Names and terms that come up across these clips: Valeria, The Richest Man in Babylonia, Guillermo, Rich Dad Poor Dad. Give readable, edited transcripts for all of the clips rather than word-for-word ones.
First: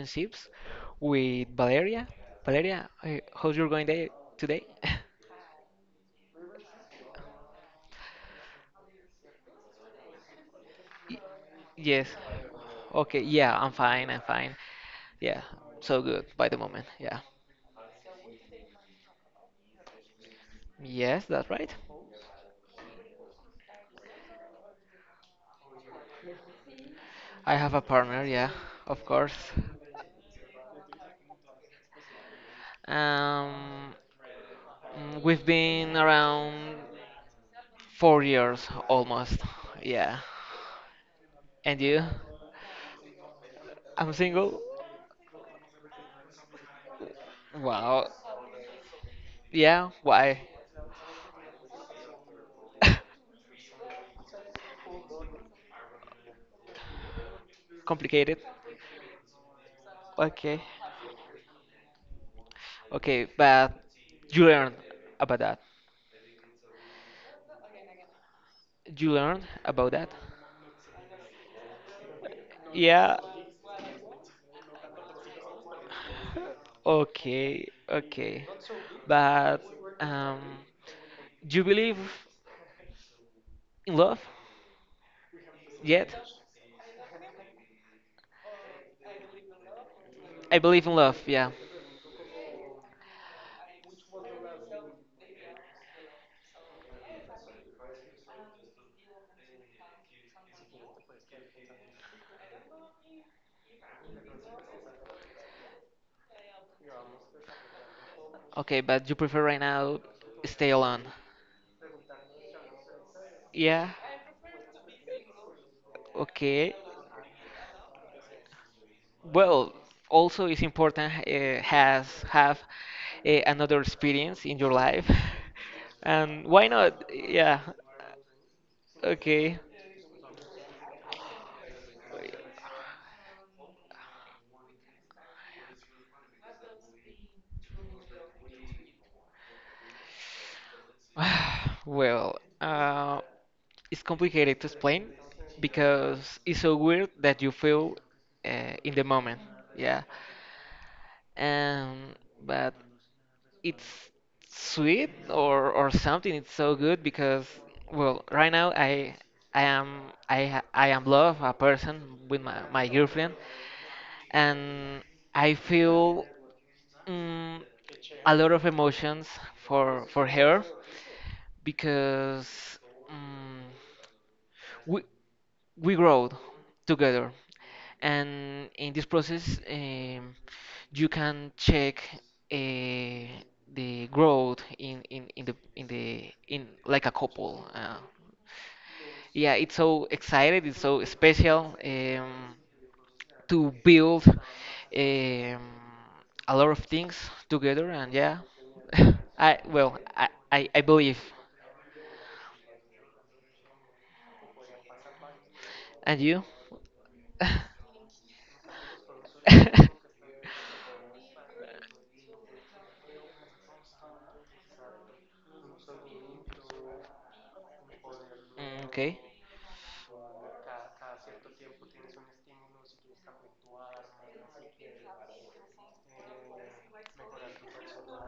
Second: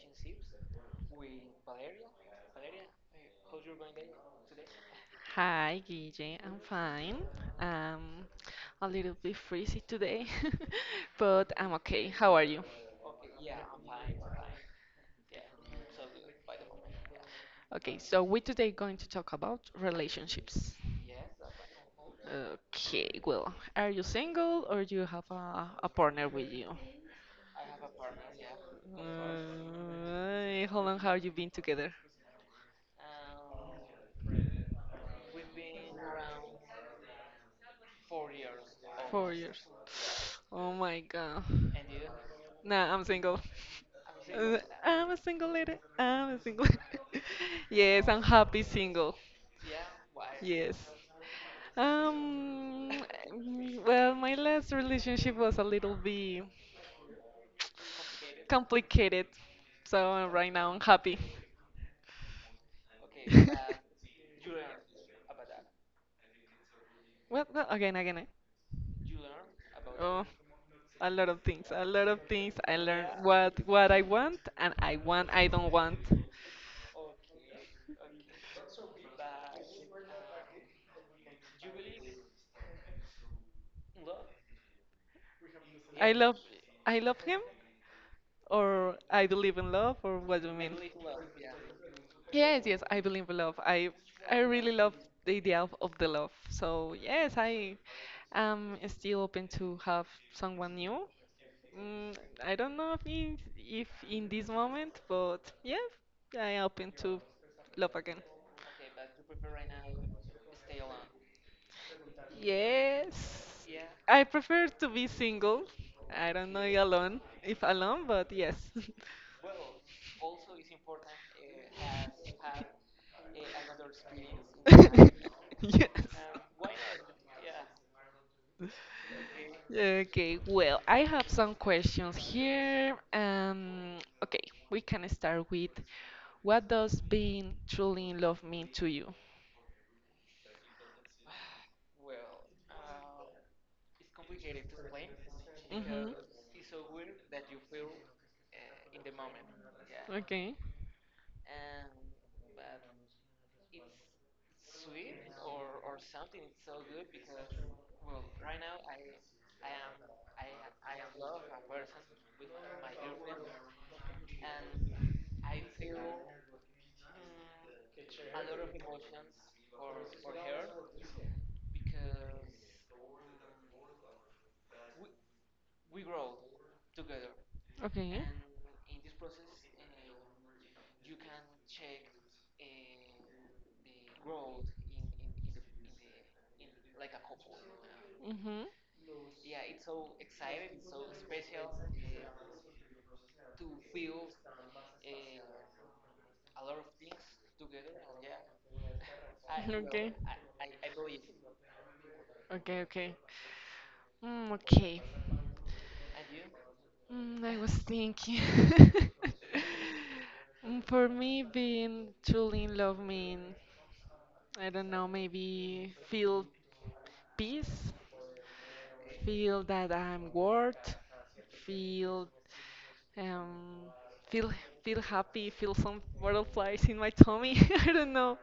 relationships with Valeria. Valeria, how's your going day today? Hi, Guille. I'm fine. Um, a little bit freezy today, but I'm Yes. okay. How are you? Okay, yeah, I'm fine, I'm fine. Yeah, so good by the moment. Yeah. Okay, so we today going to talk about relationships. Yes, that's right. Okay, well, are you single or do you have a partner with you? I have a partner, yeah, of course. How long have you been together? Um, we've been around 4 years Four almost. years. Yeah. Oh my God. And you? Nah, I'm single. I'm Uh, single? I'm a single lady. I'm a single lady. Yes, I'm Wow. happy single. Yeah, why? Yes. Um, well, my last relationship was a little bit Complicated. complicated, so right now Okay. I'm happy. Okay, but you learned about that. Well, again, eh? You learned about Oh, that. a lot of things. A lot of things. I learned Yeah. what I want and I don't want. Okay, okay. But um, do you believe in love I yet? love I love him. Or I believe in love, or what do you I mean? believe in love, yeah. Yes, yes, I believe in love. I really love the idea of the love. So yes, I am still open to have someone new. Mm, I don't know if in this moment, but yeah, I am open to love again. Okay, but you prefer right now stay alone. Yes, Yeah. I prefer to be single. I don't know Okay. alone, if alone, but yes. Well, also it's important, has have, another experience in your life. Yes. And why not? Yeah, okay. Okay, well, I have some questions here. Okay, we can start with what does being truly in love mean to you? Well, it's complicated to explain Mhm. because it's so weird that you feel, in the moment. Yeah. Okay, Um, but it's sweet or something. It's so good because, well, right now I am I am love a person with my girlfriend, and I feel, mm, a lot of emotions for her, because mm we we grow together. okay. And in this process, you can check, uh, the growth in like a couple. Uh, Mhm. yeah, it's so excited, it's so special, to build, a lot of things together. And yeah, I well, Okay. I believe. Okay, okay. Mm, okay. And you? Mm, I was thinking. Mm, for me, being truly in love mean, I don't know, maybe feel peace, Mm, okay. feel that I'm worth, feel um, feel happy, feel some butterflies in my tummy. I don't know.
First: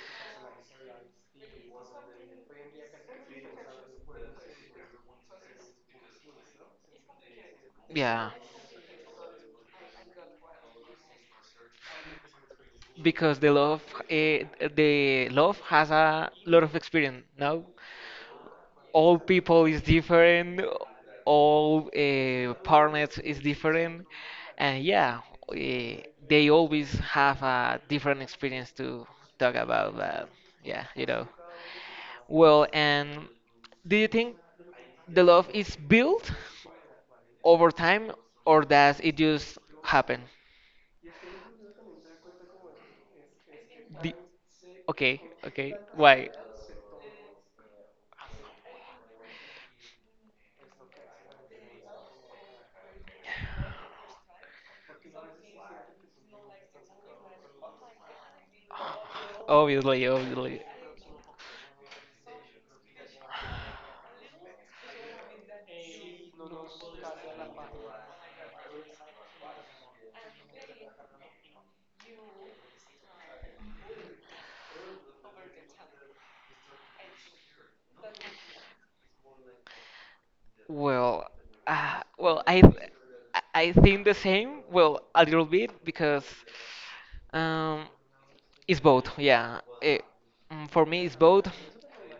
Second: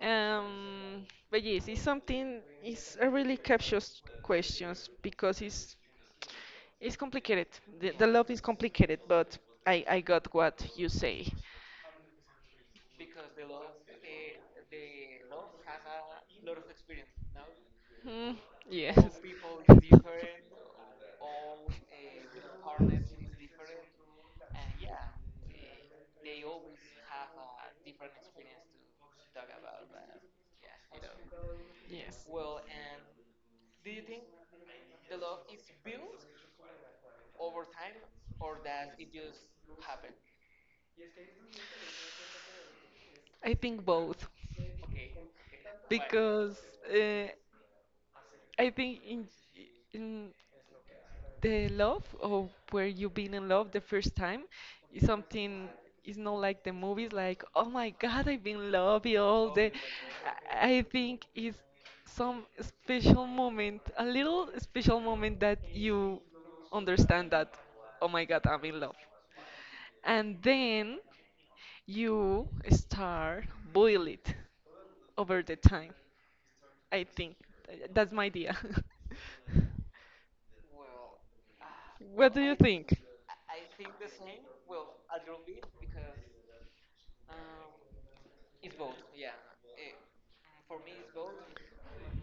But yes, it's something. It's a really captious questions because it's complicated. The Yeah, love is complicated, but I got what you say. because the eh, love has a lot of experience. Now, Mm, yes. all people is different, all, partners is different, and yeah, eh, they always have a different experience to talk about. But yeah. Yes. Well, and do you think the love is built over time, or does it just happen? I think both. Okay, okay. Why? Because uh, I think in the love or where you been in love the first time is something is not like the movies like, oh my god, I've been in love you all the. Obviously, obviously. I think it's some special moment, a little special moment that you understand that, oh my god, I'm in love, and then you start boil it over the time, I think. That's my idea. Well, uh, well, I, Think? I I think the same. Well, a little bit because, um, it's both. Yeah, for me it's both,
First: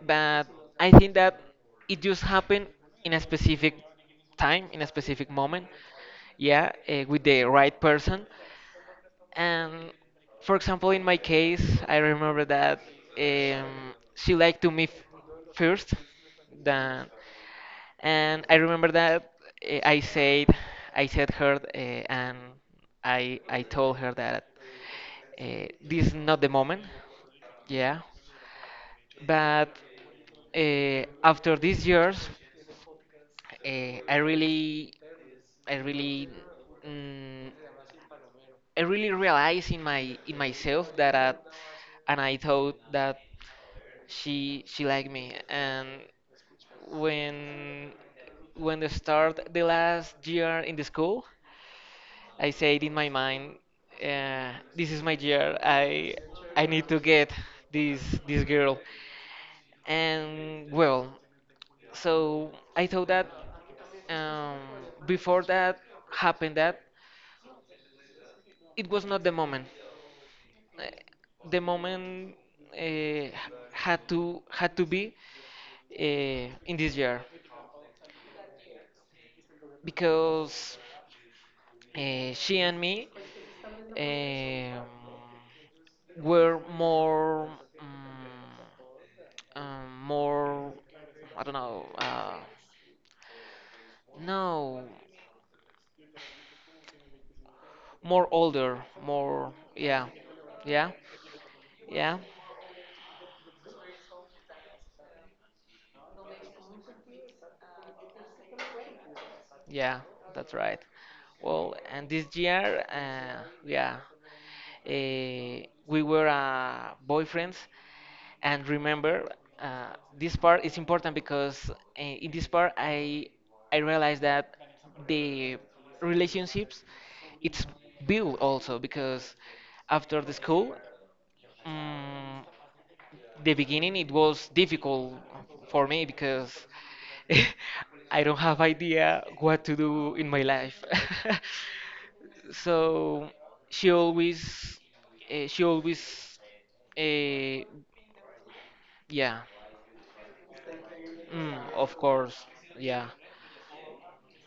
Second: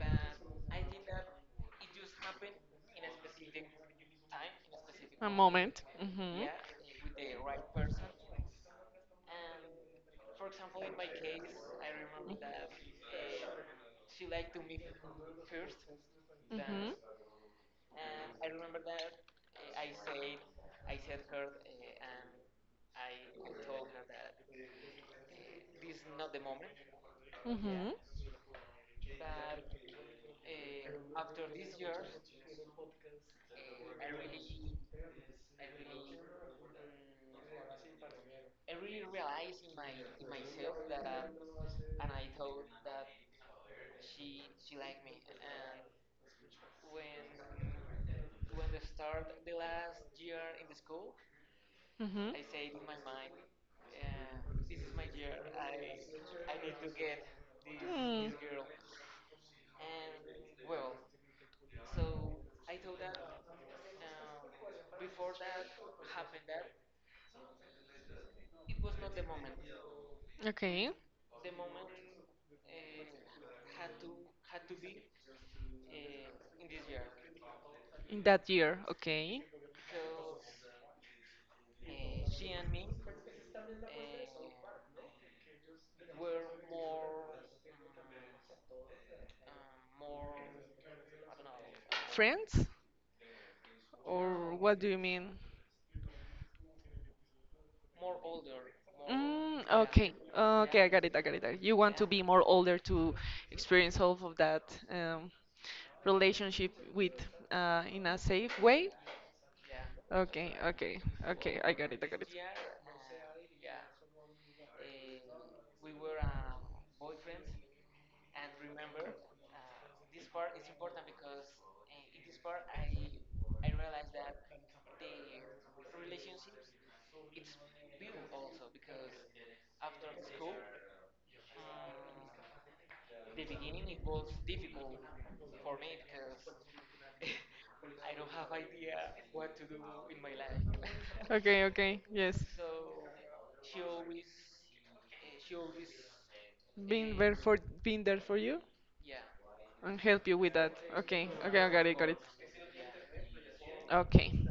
but I think that it just happened in a specific time, in a specific moment. Moment. Yeah, with the right person. And for example, in my case, I remember that, she liked to me first, than, and I remember that, uh, I said, I said her, and I told her that, this is not the moment, Yeah. yeah. But, after these years, uh, I really, I really. mm, I really realized in myself that I, and I thought that she liked me. And when when they start the last year in the school, Mhm. I said in my mind, this is my year. I need to get this Mm. this girl. And, well, so I thought that, um, before that happened, that it was not the moment, uh, Okay. the moment, uh, had to be, in this year. In that year, okay. Because, she and me, um, were more, um, more, I don't know, Friends? Or what do no, you mean? more older, more. Mm, Yeah, okay, okay, I yeah, got it, I got it. I got it. You want to be yeah, more older to experience all of that um, relationship with in a safe way. yeah, Okay, that's right. okay, okay, I Well, got it, I and got it. this year, yeah, uh, we were, boyfriends, and remember, uh, this part is important because, in this part, I realized that the relationships it's built also because after the school, mm the beginning it was difficult for me, because I don't have idea what to do in my life. Okay, okay, yes. So she always, she always, Being there for uh, you yeah, and help you with that. Okay, okay, mm, I got it, of got it. course, yeah. Okay.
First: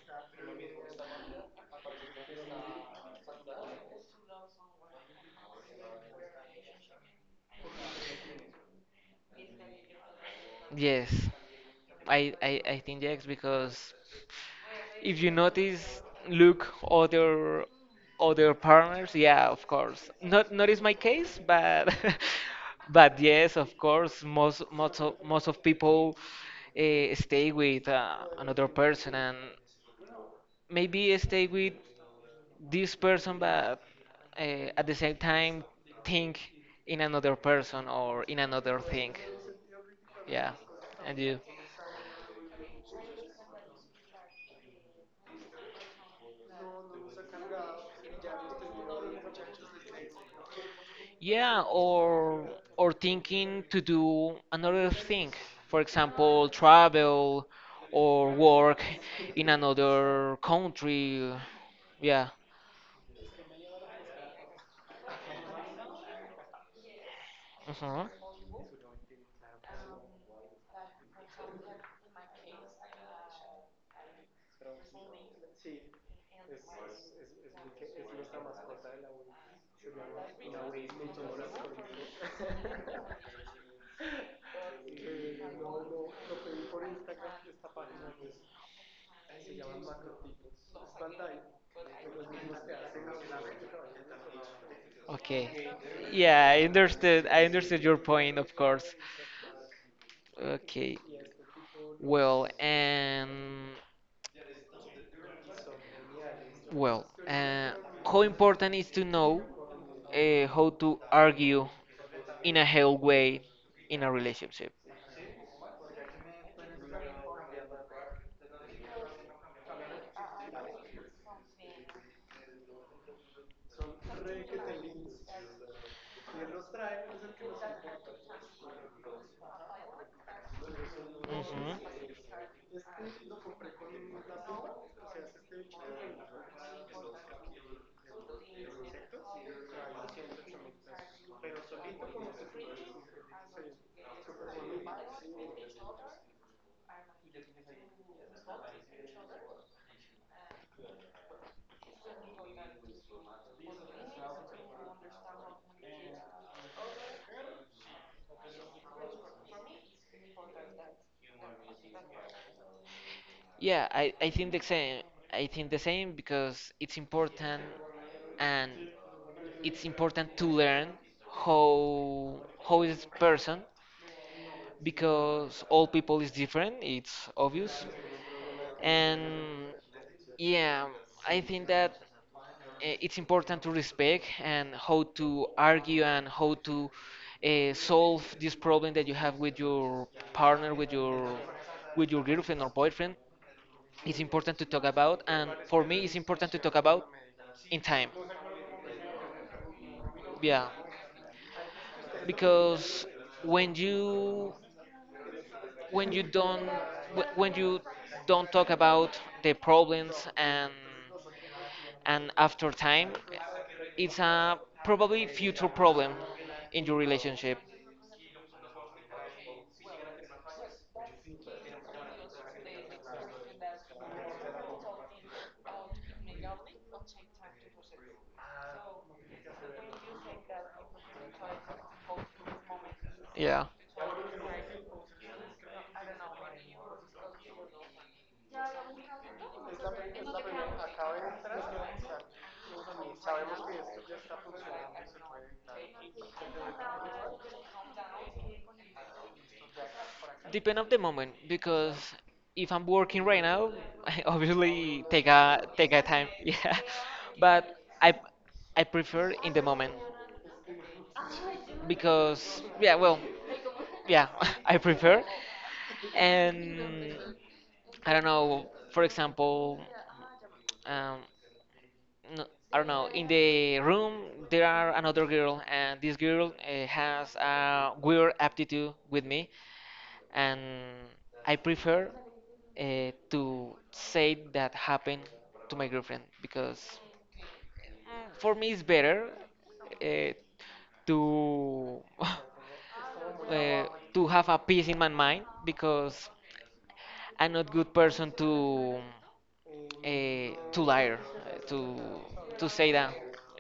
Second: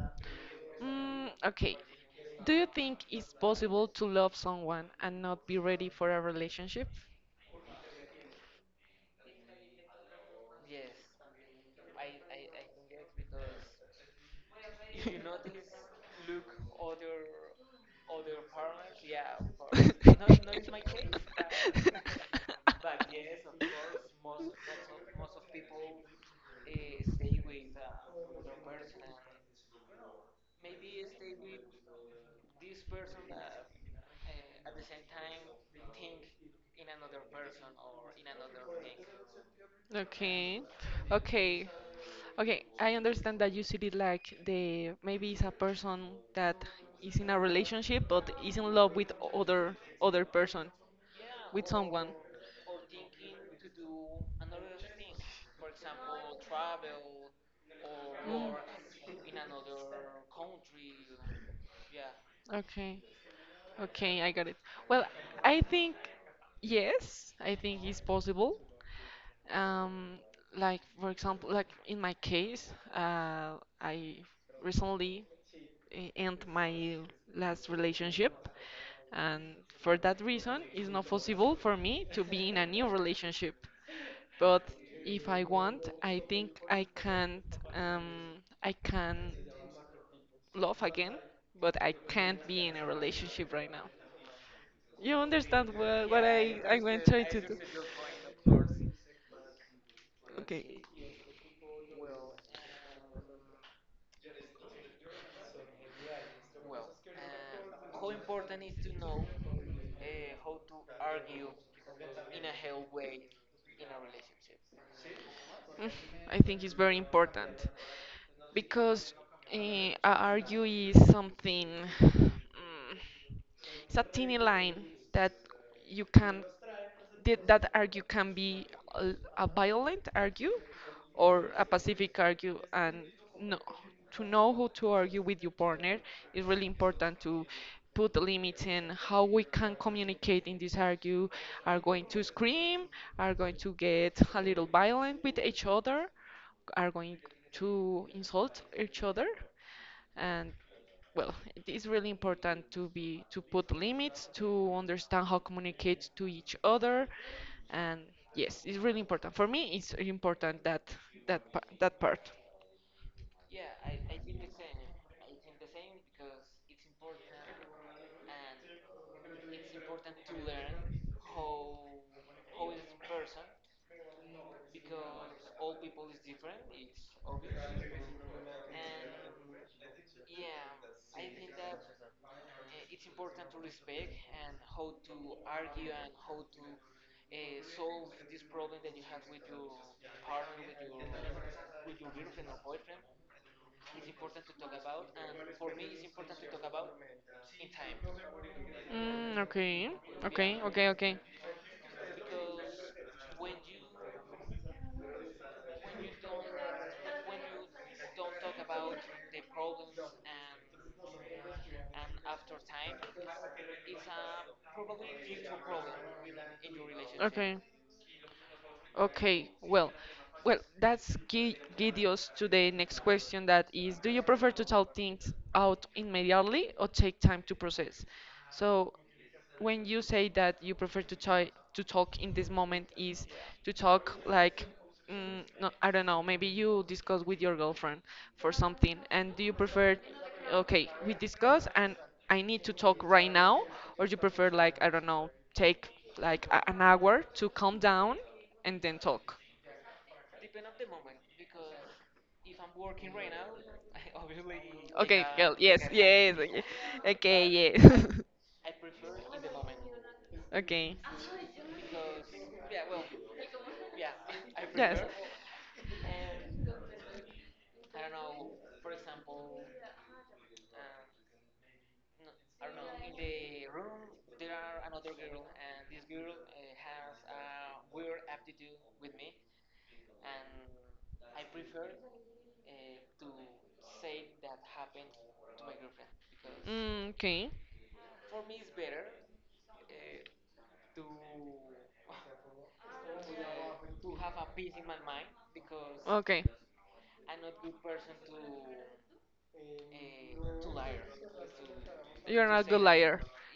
Mm, okay. Do you think it's possible to love someone and not be ready for a relationship? Yes, I think yes because, if you notice, look other partners. Yeah, of course. Not is my case, but but yes, of course. Most of people, stay with, another person, and maybe stay with this person, but, at the same time, think in another person or in another thing. Yeah, Okay. and you. Okay. Okay, I understand that you see it like, the, maybe it's a person that is in a relationship but is in love with other person, with Yeah, someone. or thinking to do another thing, for example, travel or Mm. work in another country. Yeah. Okay. Okay, I got it. Well, I think yes, I think it's Hmm. possible. Um, like for example, like in my case, I recently end my last relationship, and for that reason, it's not possible for me to be in a new relationship. But if I want, I think I can't. Um, I can love again, but I can't be in a relationship right now. You understand Okay. what, I, Yeah, I I'm going to try understood. to do. I understood your point, of course. Okay. Okay. Well, and well, how important is to know, how to argue in a healthy way in a relationship? Mm, I think it's very important because argue is something, mm, it's a tiny line that you can did that argue can be a violent argue or a Uhum. pacific argue, and no, to know who to argue with your partner is really important to put limits in how we can communicate in this argue. Are going to scream, are going to get a little violent with each other, are going to insult each other, and well, it is really important to be to put limits to understand how communicate to each other, and yes, it's really important for me, it's important that that part. Yeah, I think the same. I think the same because it's important, and it's important to learn how how is this person, because all people is different, it's obvious. And yeah, I think that, it's important to respect, and how to argue, and how to, solve this problem that you have with your partner, with your girlfriend or boyfriend. It's important to talk about, and for me, it's important to talk about in time, Mm, okay, okay, yeah. okay, okay, Because when you when you don't when you don't talk about the problems, and after time it's a probably future problem in your okay. relationship, Okay, well, well, that's guide us to the next question that is, do you prefer to tell things out immediately or take time to process? So when you say that you prefer to try to talk in this moment is to yeah. talk like, mm, no, I don't know, maybe you discuss with your girlfriend for something and do you prefer, okay, we discuss and I need to talk right now, or you prefer like, I don't know, take like an hour to calm down and then talk. Depend of the moment, because if I'm working right now, I obviously Okay take girl, a yes, take a time. yes, okay, Yeah, okay, but yes. I I prefer in the moment, Okay. because, yeah, well, yeah, I prefer. And I don't know. For example, um, no, I don't know. In the room, there are another girl, and this girl, has a weird aptitude with me, and I prefer, to say that happened to my girlfriend, because Mm, okay. for me it's better, uh, to Uh, to have a peace in my mind. Because okay. Uh, I'm not good person to, to liar, uh, to liar, to say that.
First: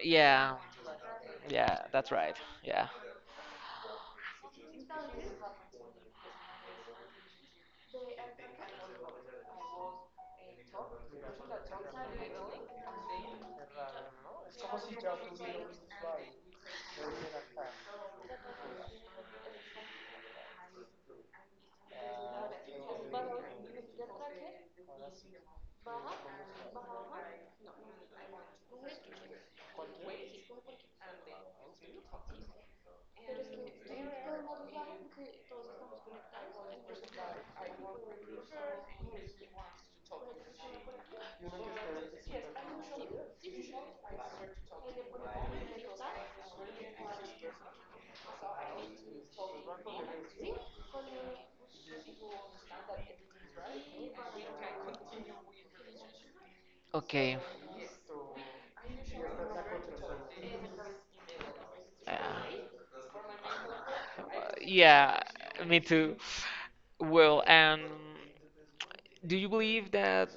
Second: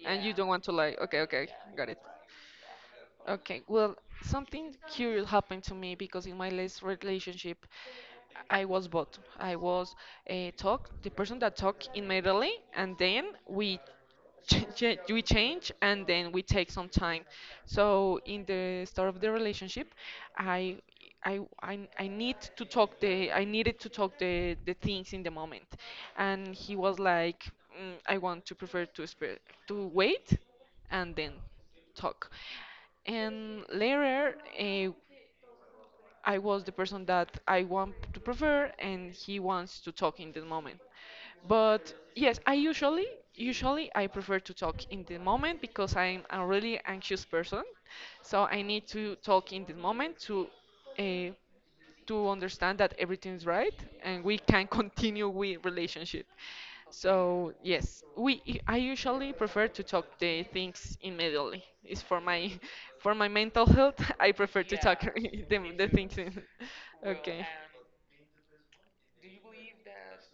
Yeah, want to lie. Okay, okay, yeah, yeah, got it. that's right. Yeah, Okay, well, something curious happened to me because in my last relationship, I was both. I was a talk, the person that talk in, and then we we change, and then we take some time. So in the start of the relationship, I. I, need to talk the, I needed to talk the things in the moment, and he was like, mm, I want to prefer to to wait, and then talk. And later, I was the person that I want to prefer, and he wants to talk in the moment. But yes, I usually, I prefer to talk in the moment because I'm a really anxious person, so I need to talk in the moment uh, to understand that everything's right and we can continue with relationship. okay, So yes, we I usually prefer to talk the things immediately. It's yeah. for my for my mental health. I prefer to talk Yeah, the, me the too. things in. Well, Okay, and do you believe that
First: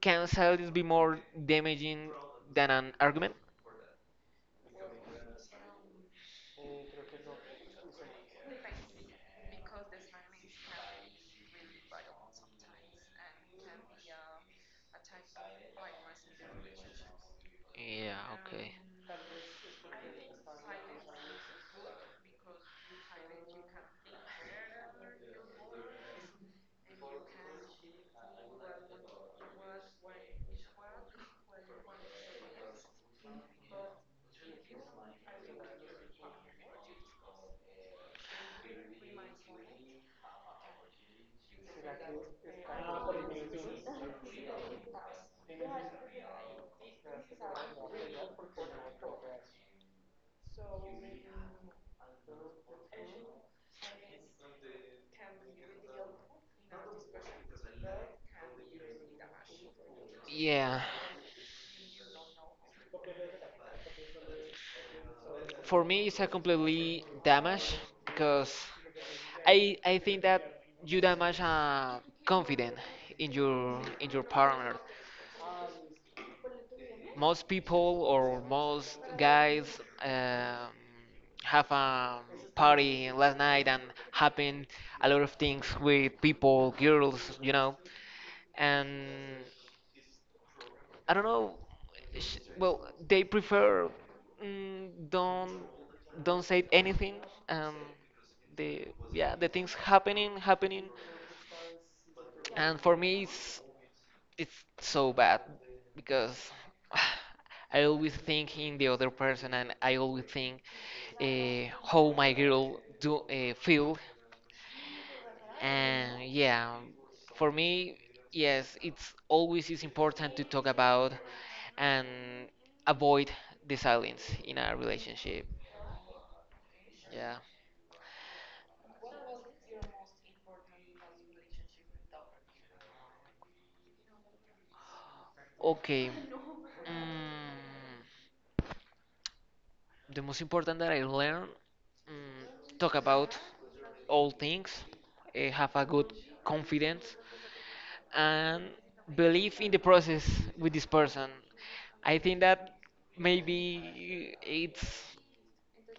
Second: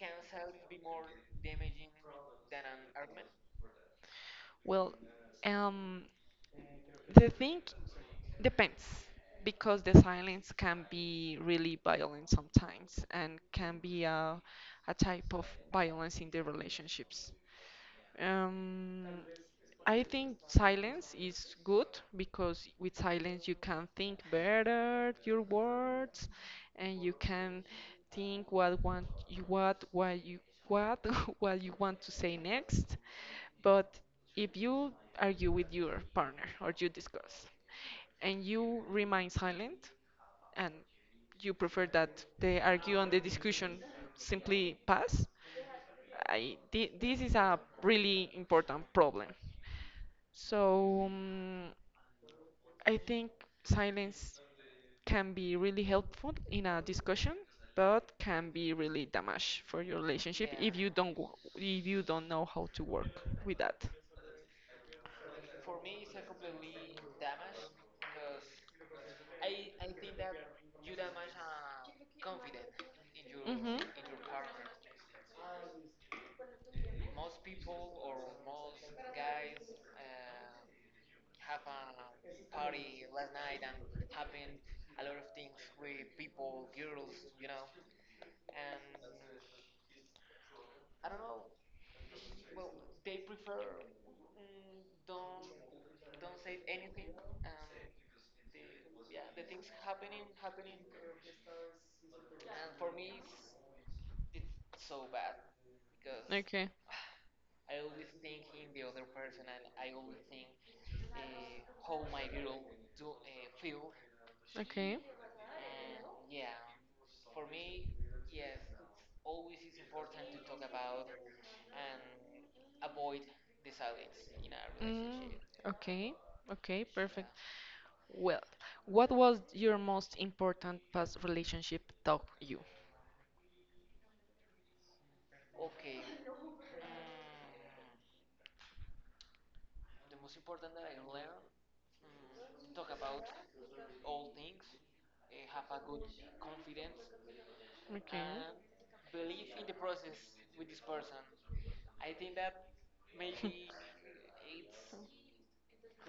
can silence be more damaging than an argument? well, um, the thing depends because the silence can be really violent sometimes and can be a type of violence in the relationships. Yeah, okay. Um, I think silence is good because with silence you can think better your words, and you can think what you what what you want to say next. But if you argue with your partner or you discuss, and you remain silent, and you prefer that the argue and the discussion simply pass, this is a really important problem. So I think silence can be really helpful in a discussion, but can be really damage for your relationship if you Yeah, don't wo- if you don't know how to work with that. for me it's a completely damage, because I think that you damage, confident in Mhm. your in your partner. Most people or most guys, have a party last night, and happen a lot of things with people, girls, and I don't know. Well, they prefer, mm, don't don't say anything, and the yeah the things happening, and for me it's so bad, because Okay. I always think in the other person, and I always think, how my girl do, feel. Okay. And yeah, for me, yes, it's always is important to talk about, and avoid the silence in a Mm, relationship, okay. Okay, perfect. yeah, Well, what was your most important past relationship taught you? okay. Mm, the most important that I learned, talk about all things, have a good confidence, Okay. and believe in the process with this person. I think that maybe it's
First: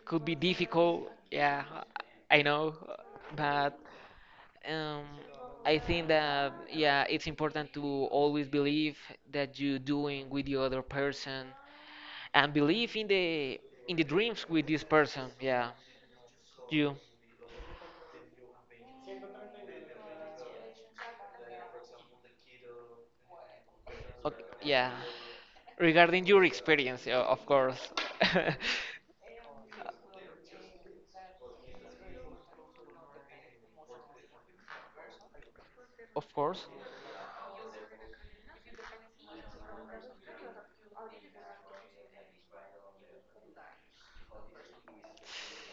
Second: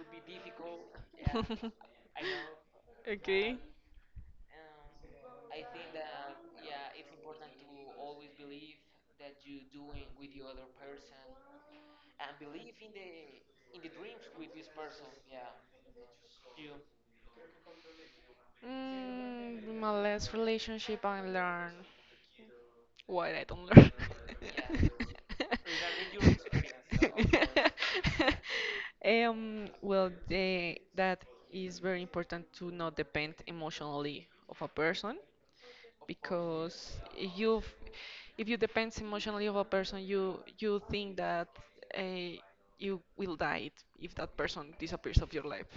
could be difficult. Yeah, I know, Okay. but, um, I think that, yeah, it's important to always believe that you're doing with the other person, and believe in the dreams with this person, yeah. You. Mm, my last relationship I learned what I don't learn. Okay, yeah, regarding your Of experience, of course. course. Um, well, they, that is very important to not depend emotionally of a person. Of course, Because if you depend emotionally of a person, you think that uh, you will die if that person disappears of your life,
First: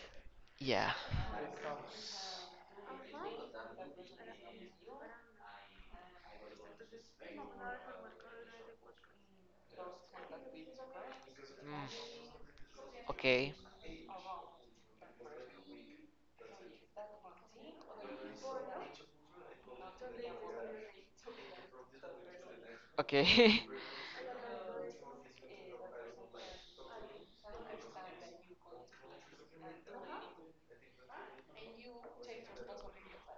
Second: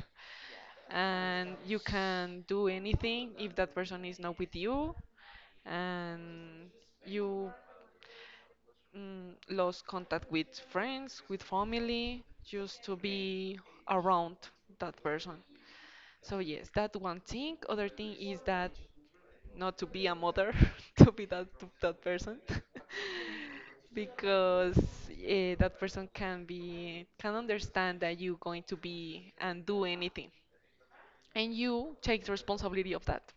yeah. and you can do anything if that person is not with you, and you, mm, lost contact with friends, with family, Mm, just to okay, be around that person. So yes, that one thing. Other thing is that not to be a mother, to be that to that person, okay. because that person can be, can understand that you going to be and do anything, and you take the responsibility of that.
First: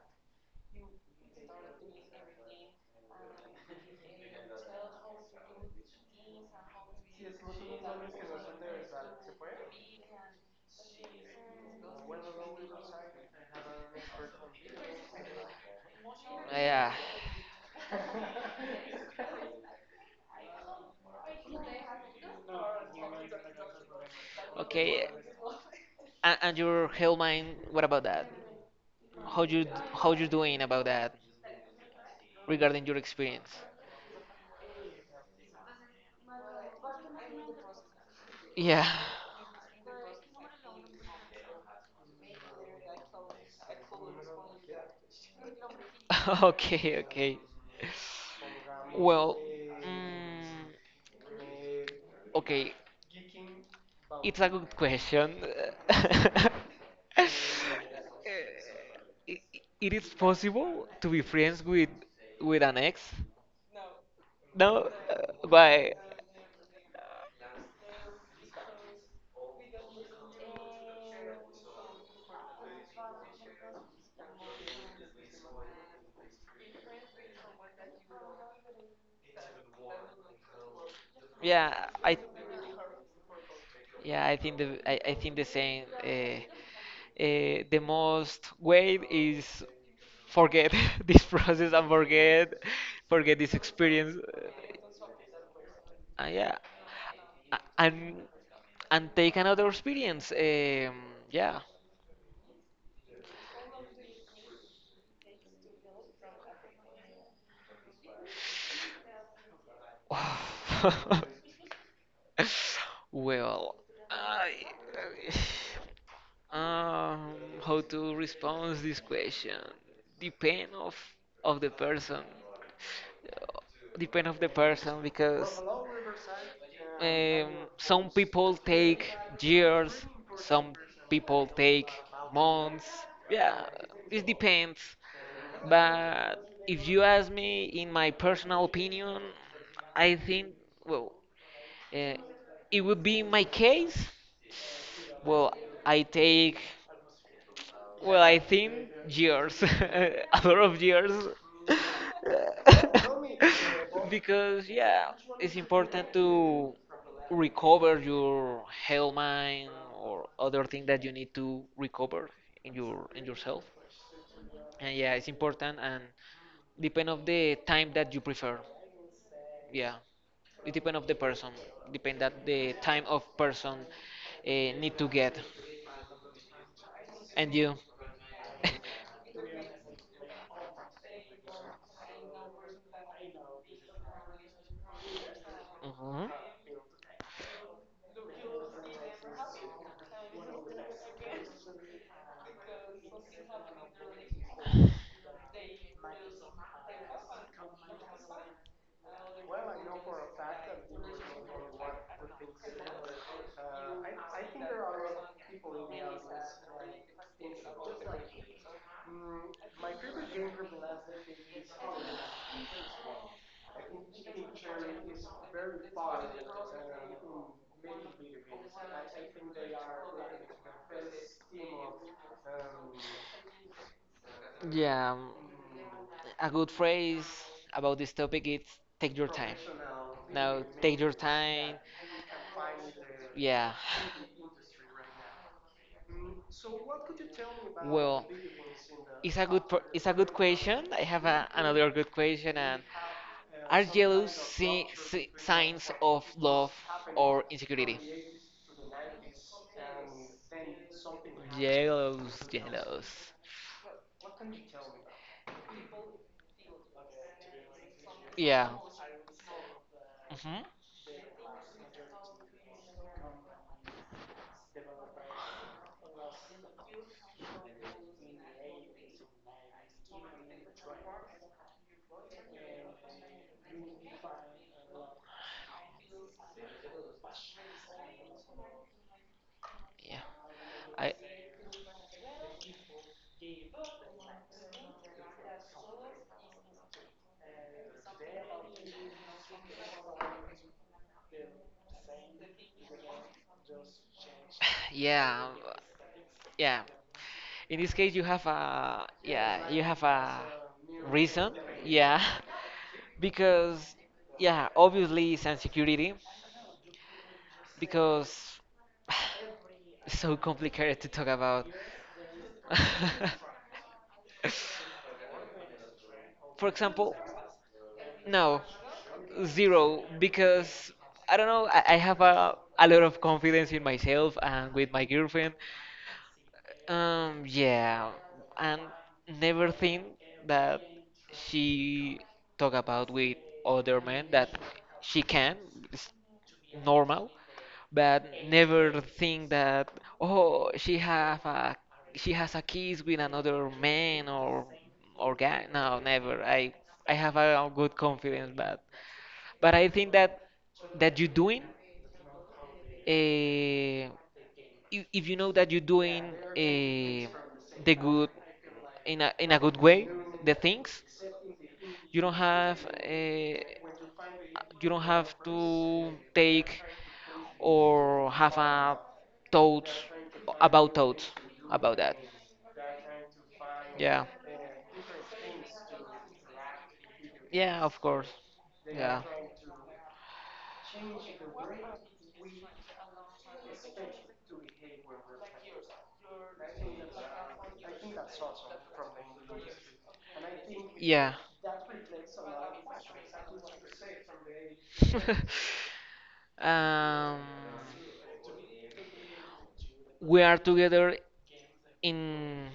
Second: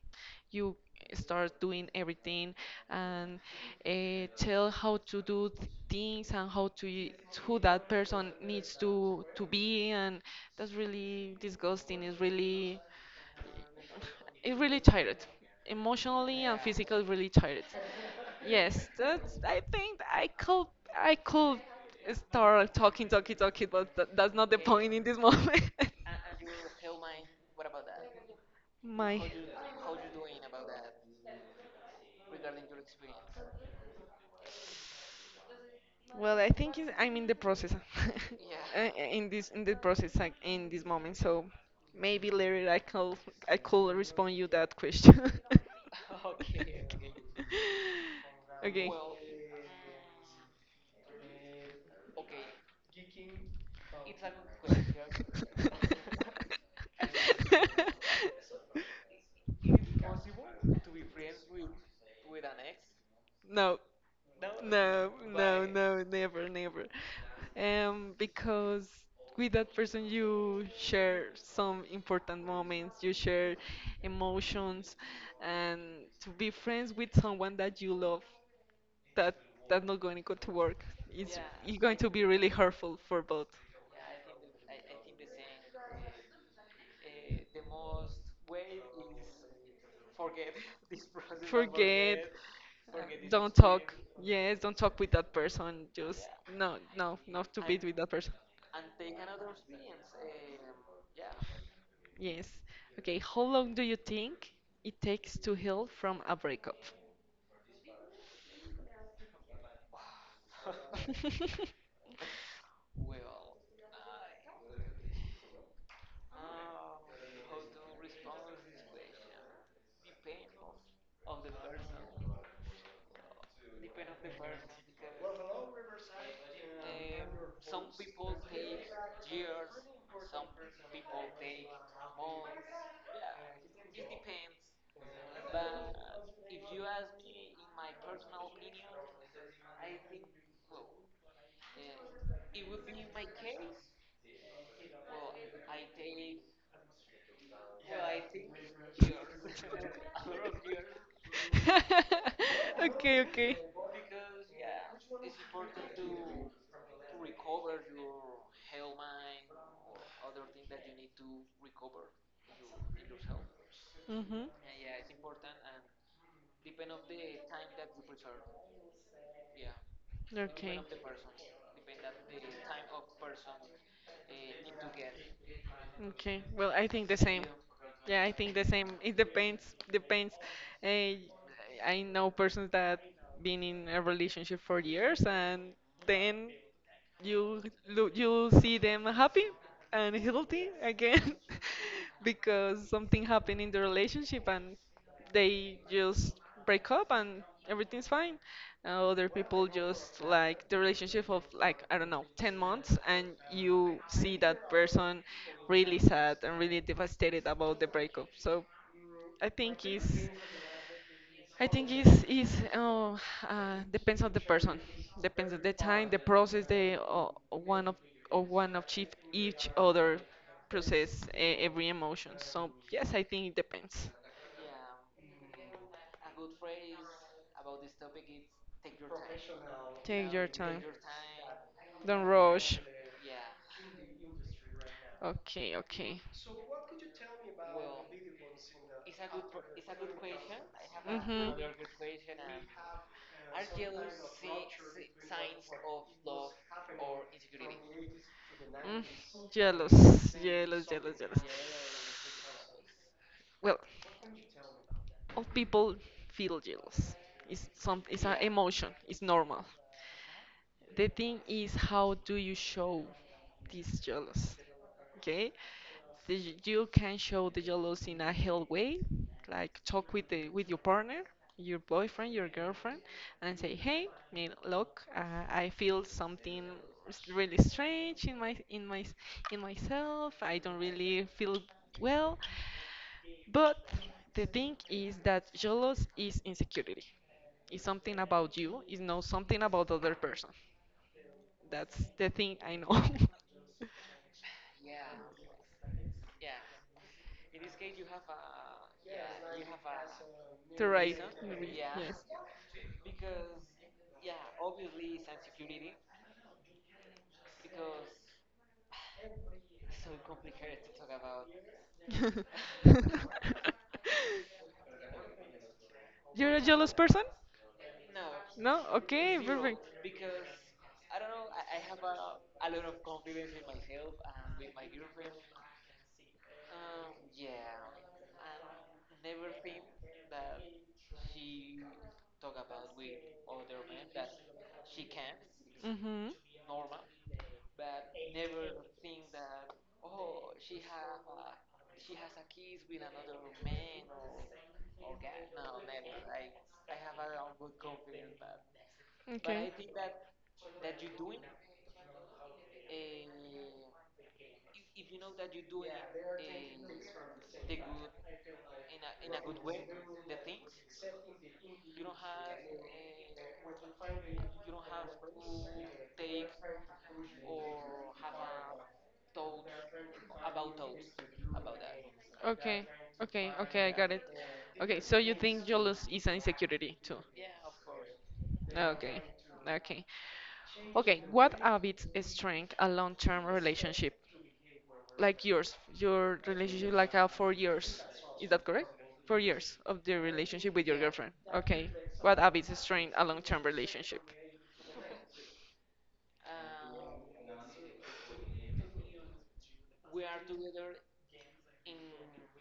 You start doing everything, and tell how to do things and how to who that person needs to be, and that's really disgusting. It's really, it really tired, emotionally and Yeah, physically really tired. Yes, that's. I think I could, I could start talking, talking, talking, but that, that's not the point in okay. this moment. And your health mind, what about that? My. How you how you doing about that, regarding your experience, Well, I think it's, I'm in the process. yeah? In this in the process like, in this moment, so maybe later I could, respond you that question. Okay, okay. Okay. Well, mm, okay. It's a good question. Uh, i- it is possible to be friends with an ex? No. No, No, no, but no, never, never. Because with that person you share some important moments, you share emotions, and to be friends with someone that you love, that that's not going to go to work. It's it's yeah, going to I be really hurtful for both. yeah I think the I, I think the same. The most way is forget this process, and Forget, forget uh, forget this don't talk. experience. Yes, don't talk with that person. Uh, Just yeah, no, no, not A- to be with that and person. and take another experience. Yeah. Yes. Okay, how long do you think it takes to heal from a breakup? Well, I, um, how to respond this question? Depend of the person. Uh, Depend of the person, because, um, some people take years, some people take months. Yeah, it depends. But if you ask me, in my personal opinion, I think, well, uh, it would be my case. Well, I take I think years, a lot of years. Okay, okay. Because, yeah, it's important to recover your health mind, or other thing that you need to recover in yourself. Mm-hmm. And yeah, it's important, and depend of the time that you prefer. Yeah, it depend Okay. of the person. Depend that the time of person, uh, need to get. Okay. Well, I think the And same. you. Yeah, I think the same. It depends. Depends. Uh, I know persons that been in a relationship for years and Mhm. then you look you see them happy and healthy again because something happened in the relationship and they just break up and everything's fine and other people just like the relationship of like I don't know 10 months and you see that person really sad and really devastated about the breakup. So I think it's I think it's oh, depends on the person, depends on the time, the process, the one of or one of chief each other process every emotion. So yes, I think it depends. Yeah, a good phrase about this topic is, take your time. Take your Now, time. take your time. Don't rush. Yeah. Okay, okay. Well, it's a good question. I have Mhm. another good question. And are jealous signs of love or insecurity? Mm, jealous, jealous, jealous. Jealous, jealous. Well, all people feel jealous. It's an Yeah. emotion. It's normal. Hmm. The thing is, how do you show this jealous? Okay, so you can show the jealous in a healthy way, like talk with the with your partner, your boyfriend, your girlfriend, and say, "Hey, man, look, I feel something really strange in Yeah. myself. I don't I really feel well." But the thing is that jealous is insecurity. It's something about you. It's not something about the other person. That's the thing I know. yeah, yeah. In this case, you have a to write. reason, yeah. Yes. Because yeah, obviously it's insecurity, because it's so complicated to talk about. You're For a jealous example. person? No, No? Okay, perfect. zero, because I don't know, I have a lot of confidence in myself and with my girlfriend. Yeah, and never think that she talk about with other men that she can, it's Mm-hmm. normal. But never think that, oh, she has a kiss with another man, or guy. No, never. I have a good confidence, but. But I Okay. think that that you're doing, if, if you know that you're doing, the good in a good way, the things you don't have uh, you don't have to take, or have a thoughts about thoughts about that. Okay. Okay. Okay, I Yeah. got it. Okay, so you think jealous is an insecurity too? Yeah, of course. Yeah. Okay. Okay. Okay, what habits strengthen a long-term relationship like yours? Your relationship like a 4 years, is that correct? 4 years of the I relationship think. with your Yeah. girlfriend. Okay, what habits strengthen a long-term relationship? um, we are together in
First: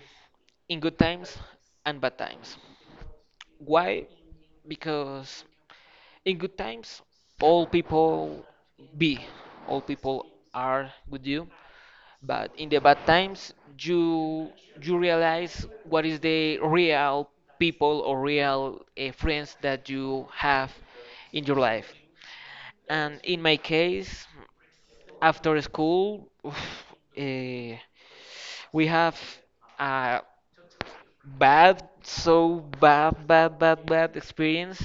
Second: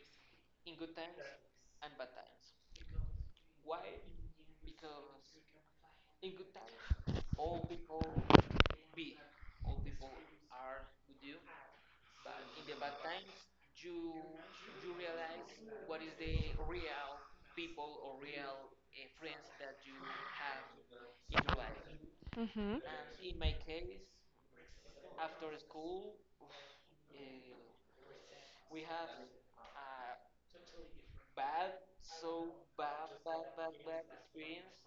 in good times and bad times. Why? Because in good times, all people be, all people are with you, but in the bad times, you you realize what is the real people or real friends that you have in your life. Mm-hmm. And in my case, after school, we have a bad, so bad, bad, bad, bad experience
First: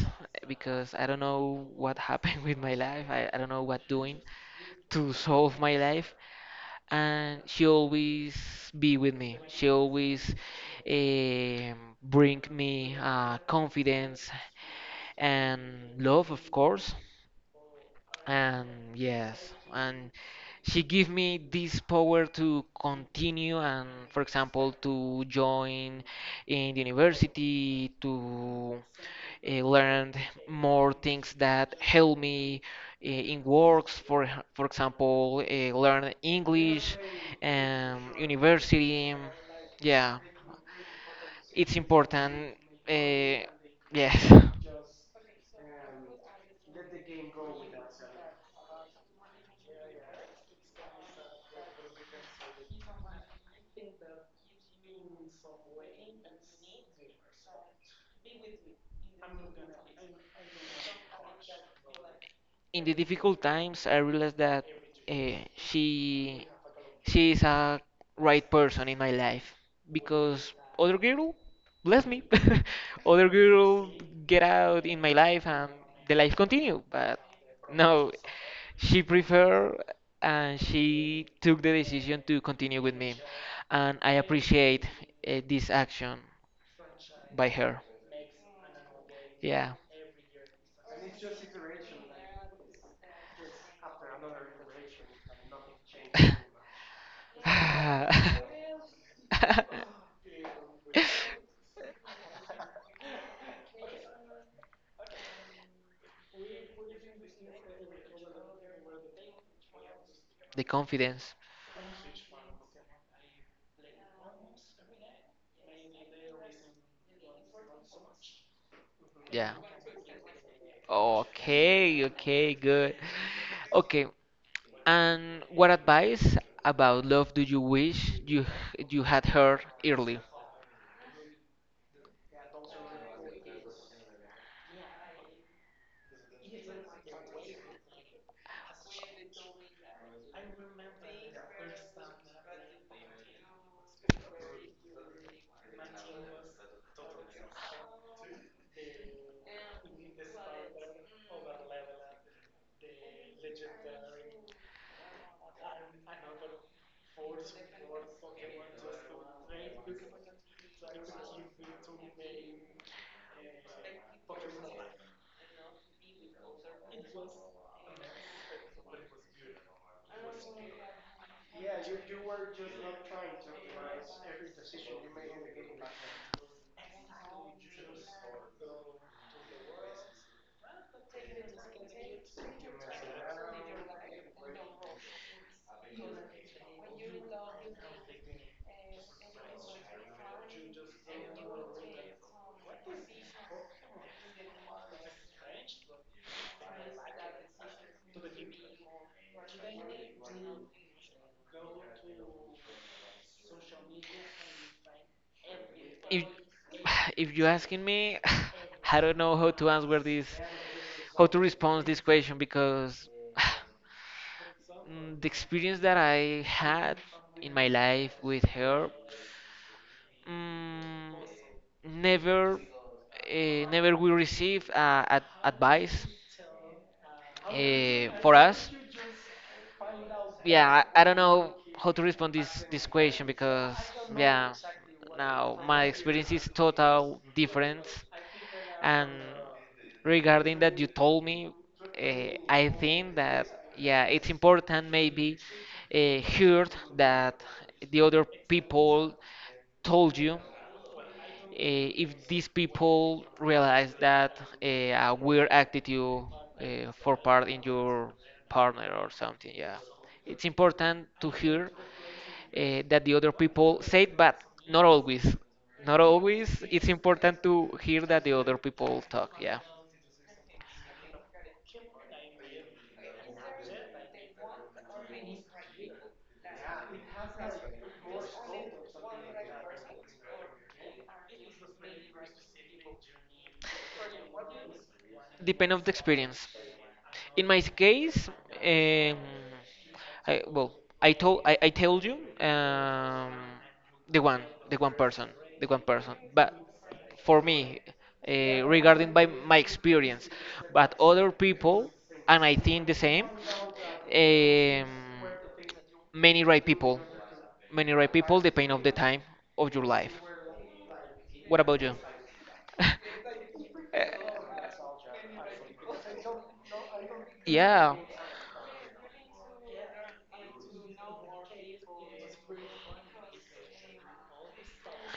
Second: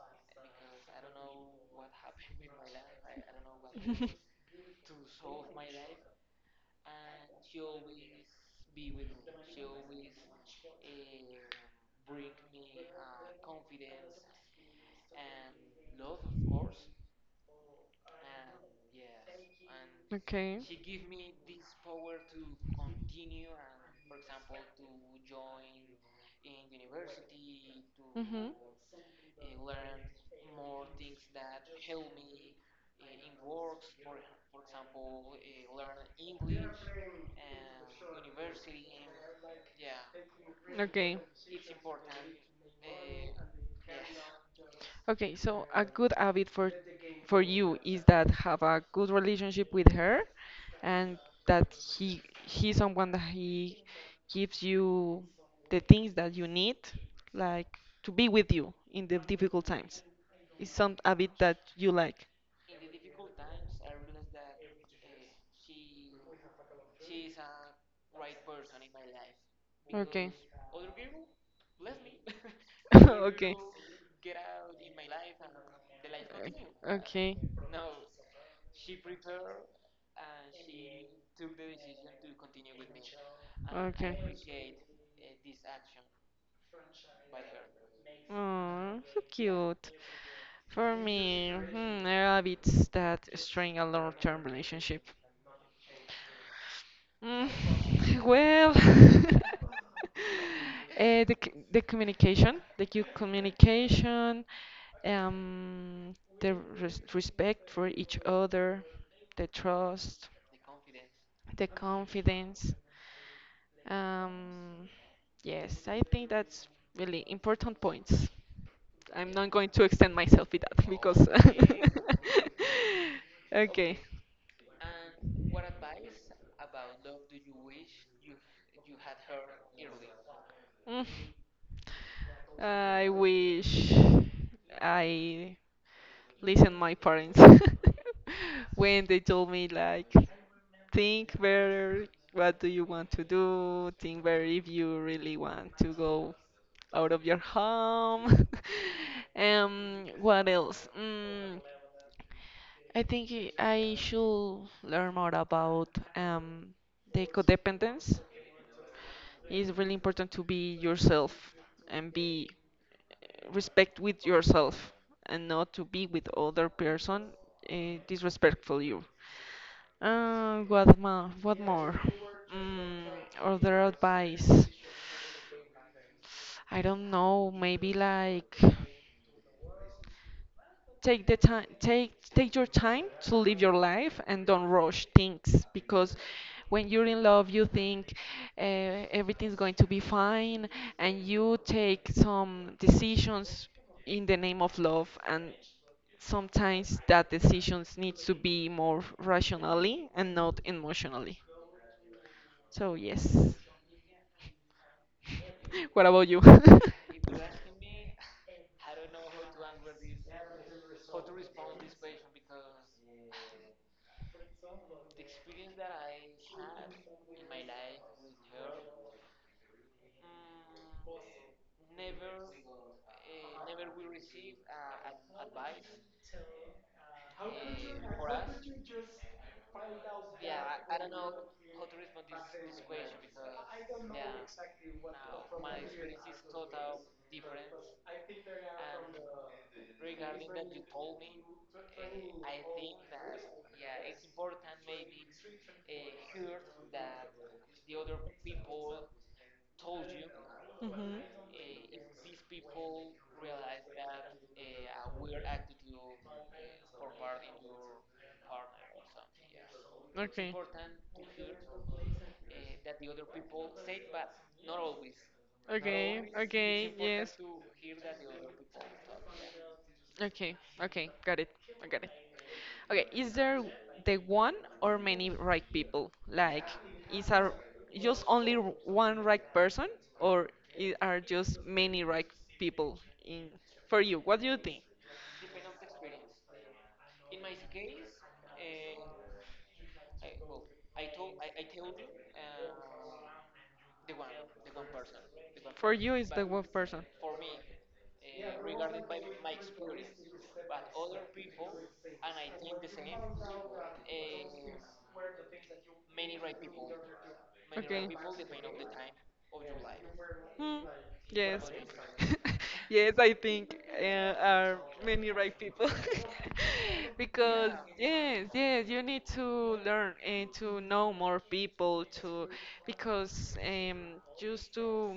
because I don't know what happened with my life. I don't know what doing to solve my life and she always be with me. She always bring me confidence and love, of course. And yes, and Okay. she give me this power to continue and, for example, to join in the university, Mm-hmm. to learned more things that help me in works. For example, learn English, university. Yeah, Okay. it's important. Uh, yes. Okay, so a good habit for you is that have a good relationship with her and that he he's someone that he gives you the things that you need, like to be with you in the difficult times. It's some habit that you like. In the difficult times, I realized that uh, she she is a right person in my life Okay. because other girl, bless me, other Okay. girl get out in my life and the life continue. But Okay. no, she prefer and she took the decision to continue with me, and I Okay. appreciate this action by her. Oh, so Yeah. cute. For me, hmm, there are bits that strain a long-term relationship. Mm, well, the the communication, the good communication, um, the respect for each other, the trust, The confidence. the confidence. Um, yes, I think that's really important points. I'm Yeah. not going to extend myself with that because. Okay, okay, good. Okay. Okay, and what advice about love do you wish you you had heard early? Mm, I wish I listened my parents when they told me like think better what do you want to do think better if you really want to go out of your home. What else? I think I should learn more about um the codependence. It's really important to be yourself and be respect with yourself and not to be with other person disrespectful you. What more? What more? Mm, other advice? I don't know. Maybe like take your time to live your life and don't rush things because when you're in love you think everything's going to be fine and you take some decisions in the name of love, and sometimes that decisions needs to be more rationally and not emotionally. So yes, what If about you? if you're asking me, I don't know how to answer this, how to respond this question because the experience that I had in my life with her, mm, never, never we receive advice for us. Yeah, I don't know how to respond this question because yeah, now my experience is total different. And regarding that you told me, I think that yeah, it's important maybe hear that the other people told you Mhm. if these people realize that a weird attitude for part in your partner or something. Yeah, it's Okay. important to hear that the other people said, but not always. Not Okay, always. It's okay, yes. important to hear that the other people talk. Yeah. Okay, okay, got it. I got it. Okay, is there the one or many right people? Like, is are just only one right person, or are just many right people in for you? What do you think? Depend of the experience. In my case, I, well, I told I told you um, the one the one person the one For person. you, is the But one person. for me, regarding by my experience, but other people, and I think the same. Um, many right people, many right Okay. people depend of the time of your life. Hmm. What Yes. about you? Yes, I think are many right people. Because Yeah. yes, yes, you need to learn and to know more people to because just to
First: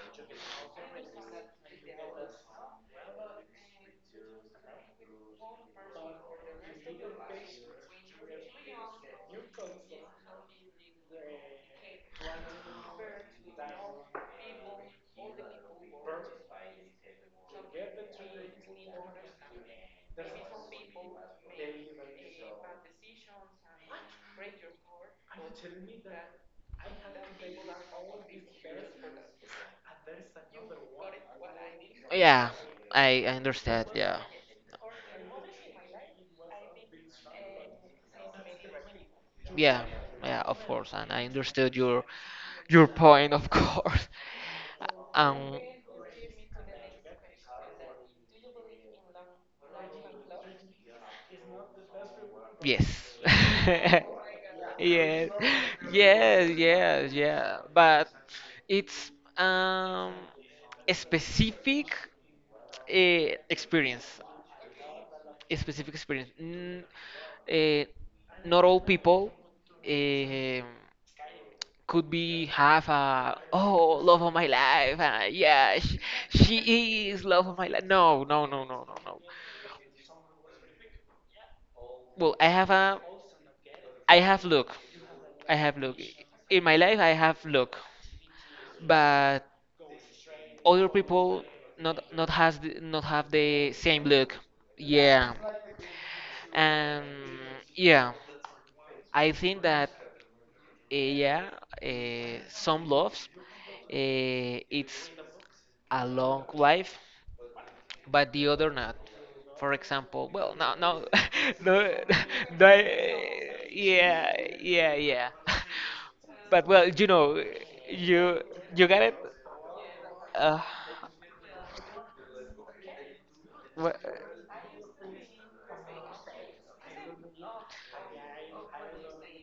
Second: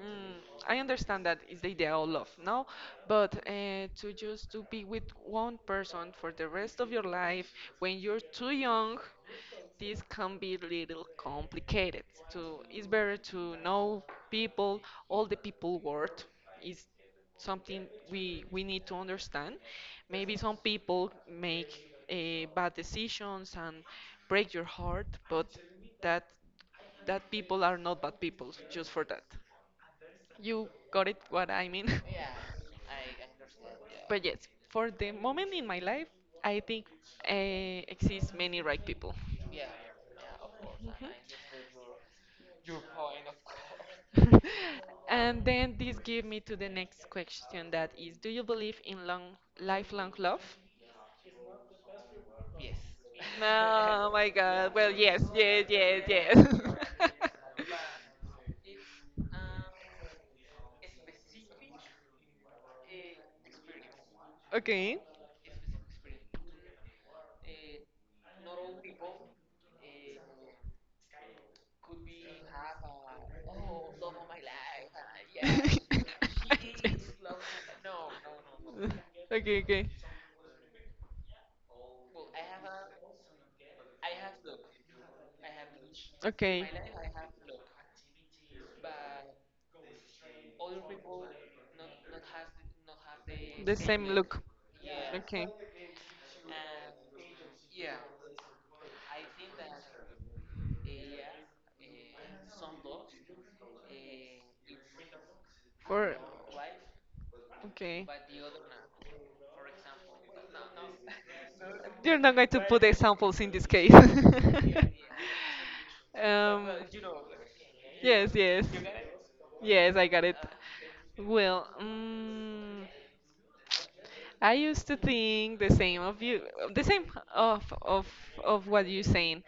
mm, I understand that is the idea of love, no? But to just to be with one person for the rest of your life when you're too young this can be a little complicated. So it's better to know people, all the people world is something we need to understand. Maybe some people make bad decisions and break your heart, but that that people are not bad people just for that. You got it what I mean. Yeah, I understand. Yeah, But yes, for the moment in my life, I think exist many right people. yeah, yeah. Of course, and Mhm. I understood your point, of course. And Um, then this give me to the next question that is do you believe in long lifelong love? yes. Oh my god. Well, yes, Yes, yes, yes, yes, yes. yes, yeah. But it's um a specific experience. Okay. A specific experience. Eh, not all people eh, could be have a oh love of my life. Yeah, she is love of my life. No, no, no, no, no, no. Okay, okay. Well, I have a I have look. I have look. In Okay. my life, I have look, but other people not has the, not have the The same same look. look. Yeah, Okay. and yeah, I think that. Yeah, some loves, it's For a long life, okay. but the other not. For example, well, no, no, no, You're not going to no, put examples in this case. yeah, yeah, yeah. But well, you know, yes, you yes. you got it. Yes, I got it. Uh, Well, wha- I used to think the same of you, the same of of of what you're saying.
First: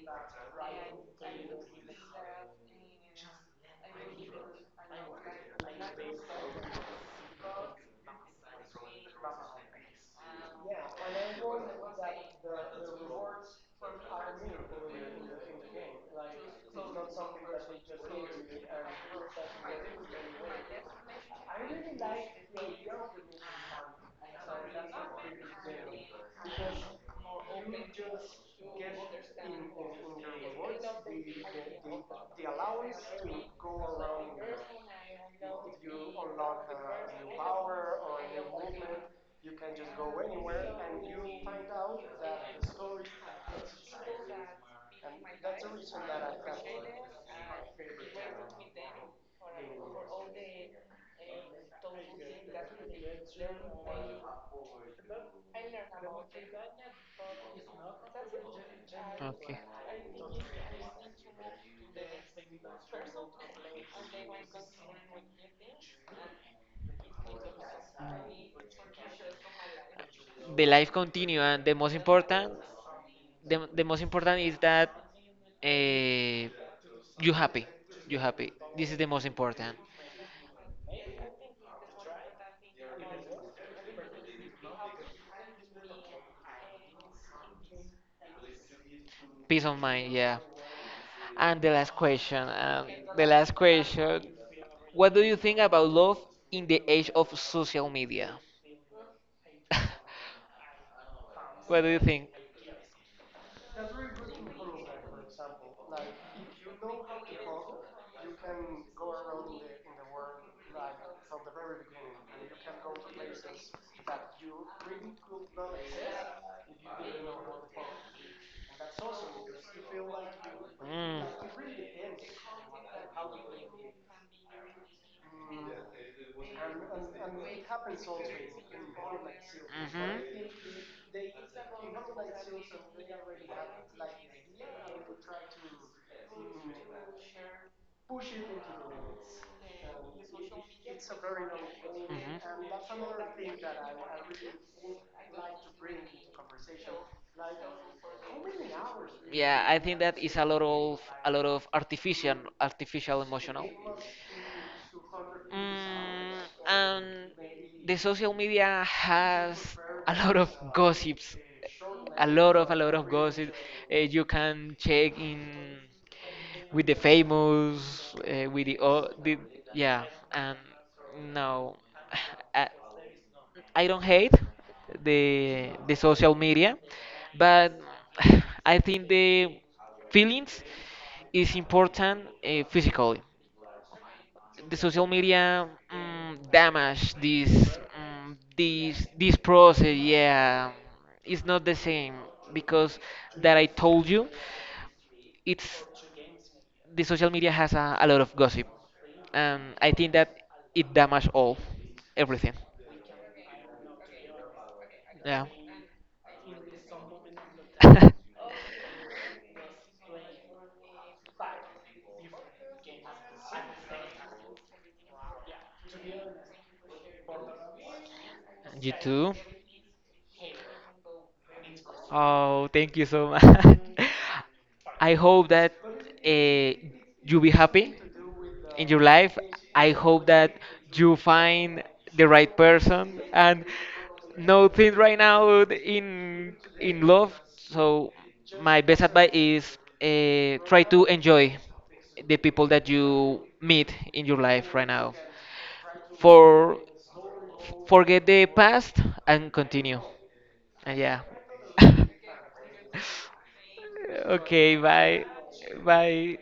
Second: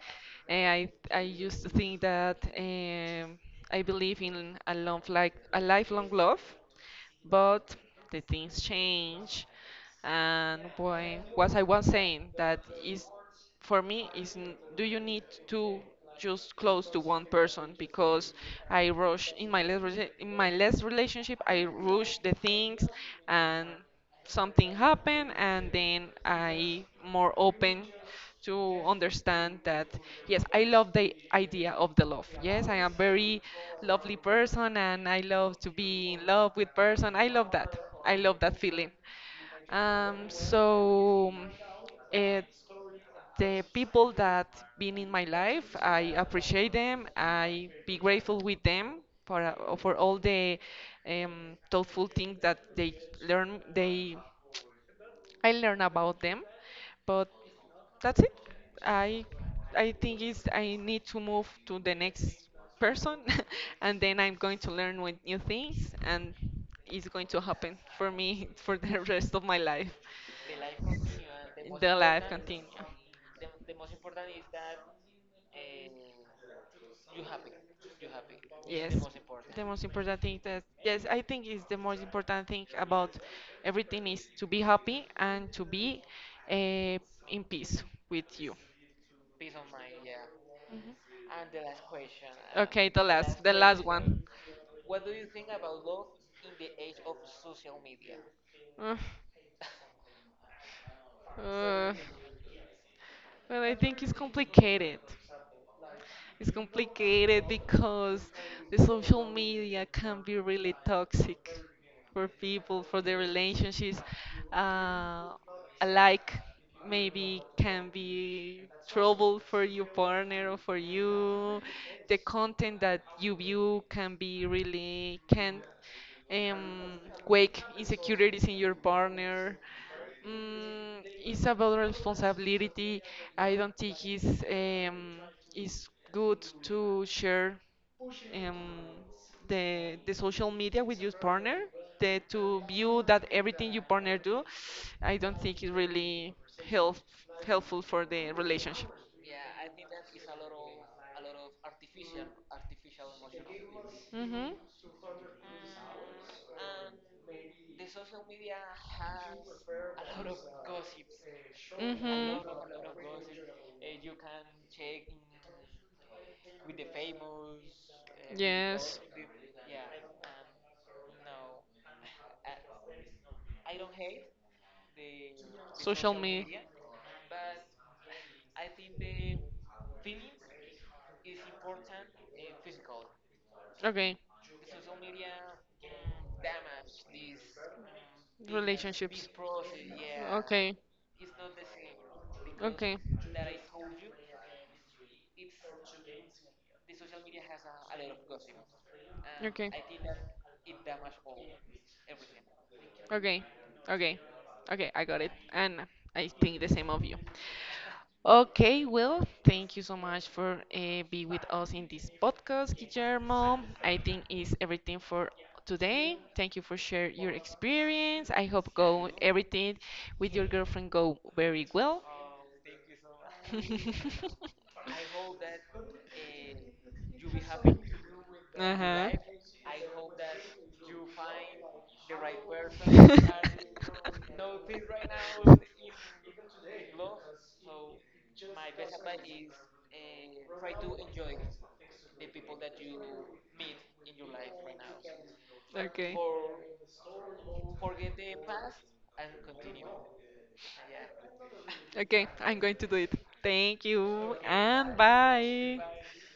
And I used to think that I believe in a long like a lifelong love, but the things change, and when what I was saying that is for me is do you need to just close to one person because I rush in my last rela- in my last relationship I rush the things and something happened and then I more open to understand that yes I love the idea of the love. Yes I am very lovely person and I love to be in love with person. I love that. I love that feeling. So it, the people that been in my life I appreciate them. I be grateful with them for all the thoughtful things that they learn they I learn about them, but that's it. I okay. I think is I need to move to the next person, and then I'm going to learn with new things, and it's going to happen for me for the rest of my life. The life continue and The life continue. The most important is that uh, you happy you happy It's this is Yes, the most the important most important thing that, yes, I think is the most important thing about everything is to be happy and to be uh, in peace with you. peace of mind yeah Mhm. and Okay, the the last, last the last question what do you think about love in the age of social media? one. Uh, What do you uh, think? well, I think it's complicated. It's complicated because the social media can be really toxic for people, for their relationships. Uh, a like maybe can be trouble for your partner or for Mm. you. The content that you view can be really can um, wake insecurities in your partner. Mhm. It's about responsibility. I don't think it's good to share um, the social media with your partner. The, to view that everything your partner do, I don't think it's really help, helpful for the relationship. Yeah, I think that is a lot of artificial artificial emotional. Mhm. Mm, and the social media has a lot of gossips, Mhm. lot of a lot of gossip. You can check in with the famous, with the, oh, the yeah, and no, I, I don't hate the social media, but I think the feelings is important physically. Okay. is The social media damage this a this process. Yeah, Okay. it's not the same because that I told you, it's the social media has a lot of gossip, and I think that it damage all everything. Okay. Okay. Okay. I got it. Yeah. And I think the same of you. Okay, well, thank you so much for being with us in this podcast, Guillermo. I think is everything for today. Thank you for share your experience. I hope You go too. everything with your girlfriend go very well. Oh, thank you so much. I hope that uh, you be happy in your Uh-huh. life. I hope that you find the right person and nothing right now in love. So my best advice is try to enjoy the people that you meet in your life right now. Okay. For forget the past and continue. Yeah. Okay, I'm going to do it. Thank you Okay, and bye. bye. Bye.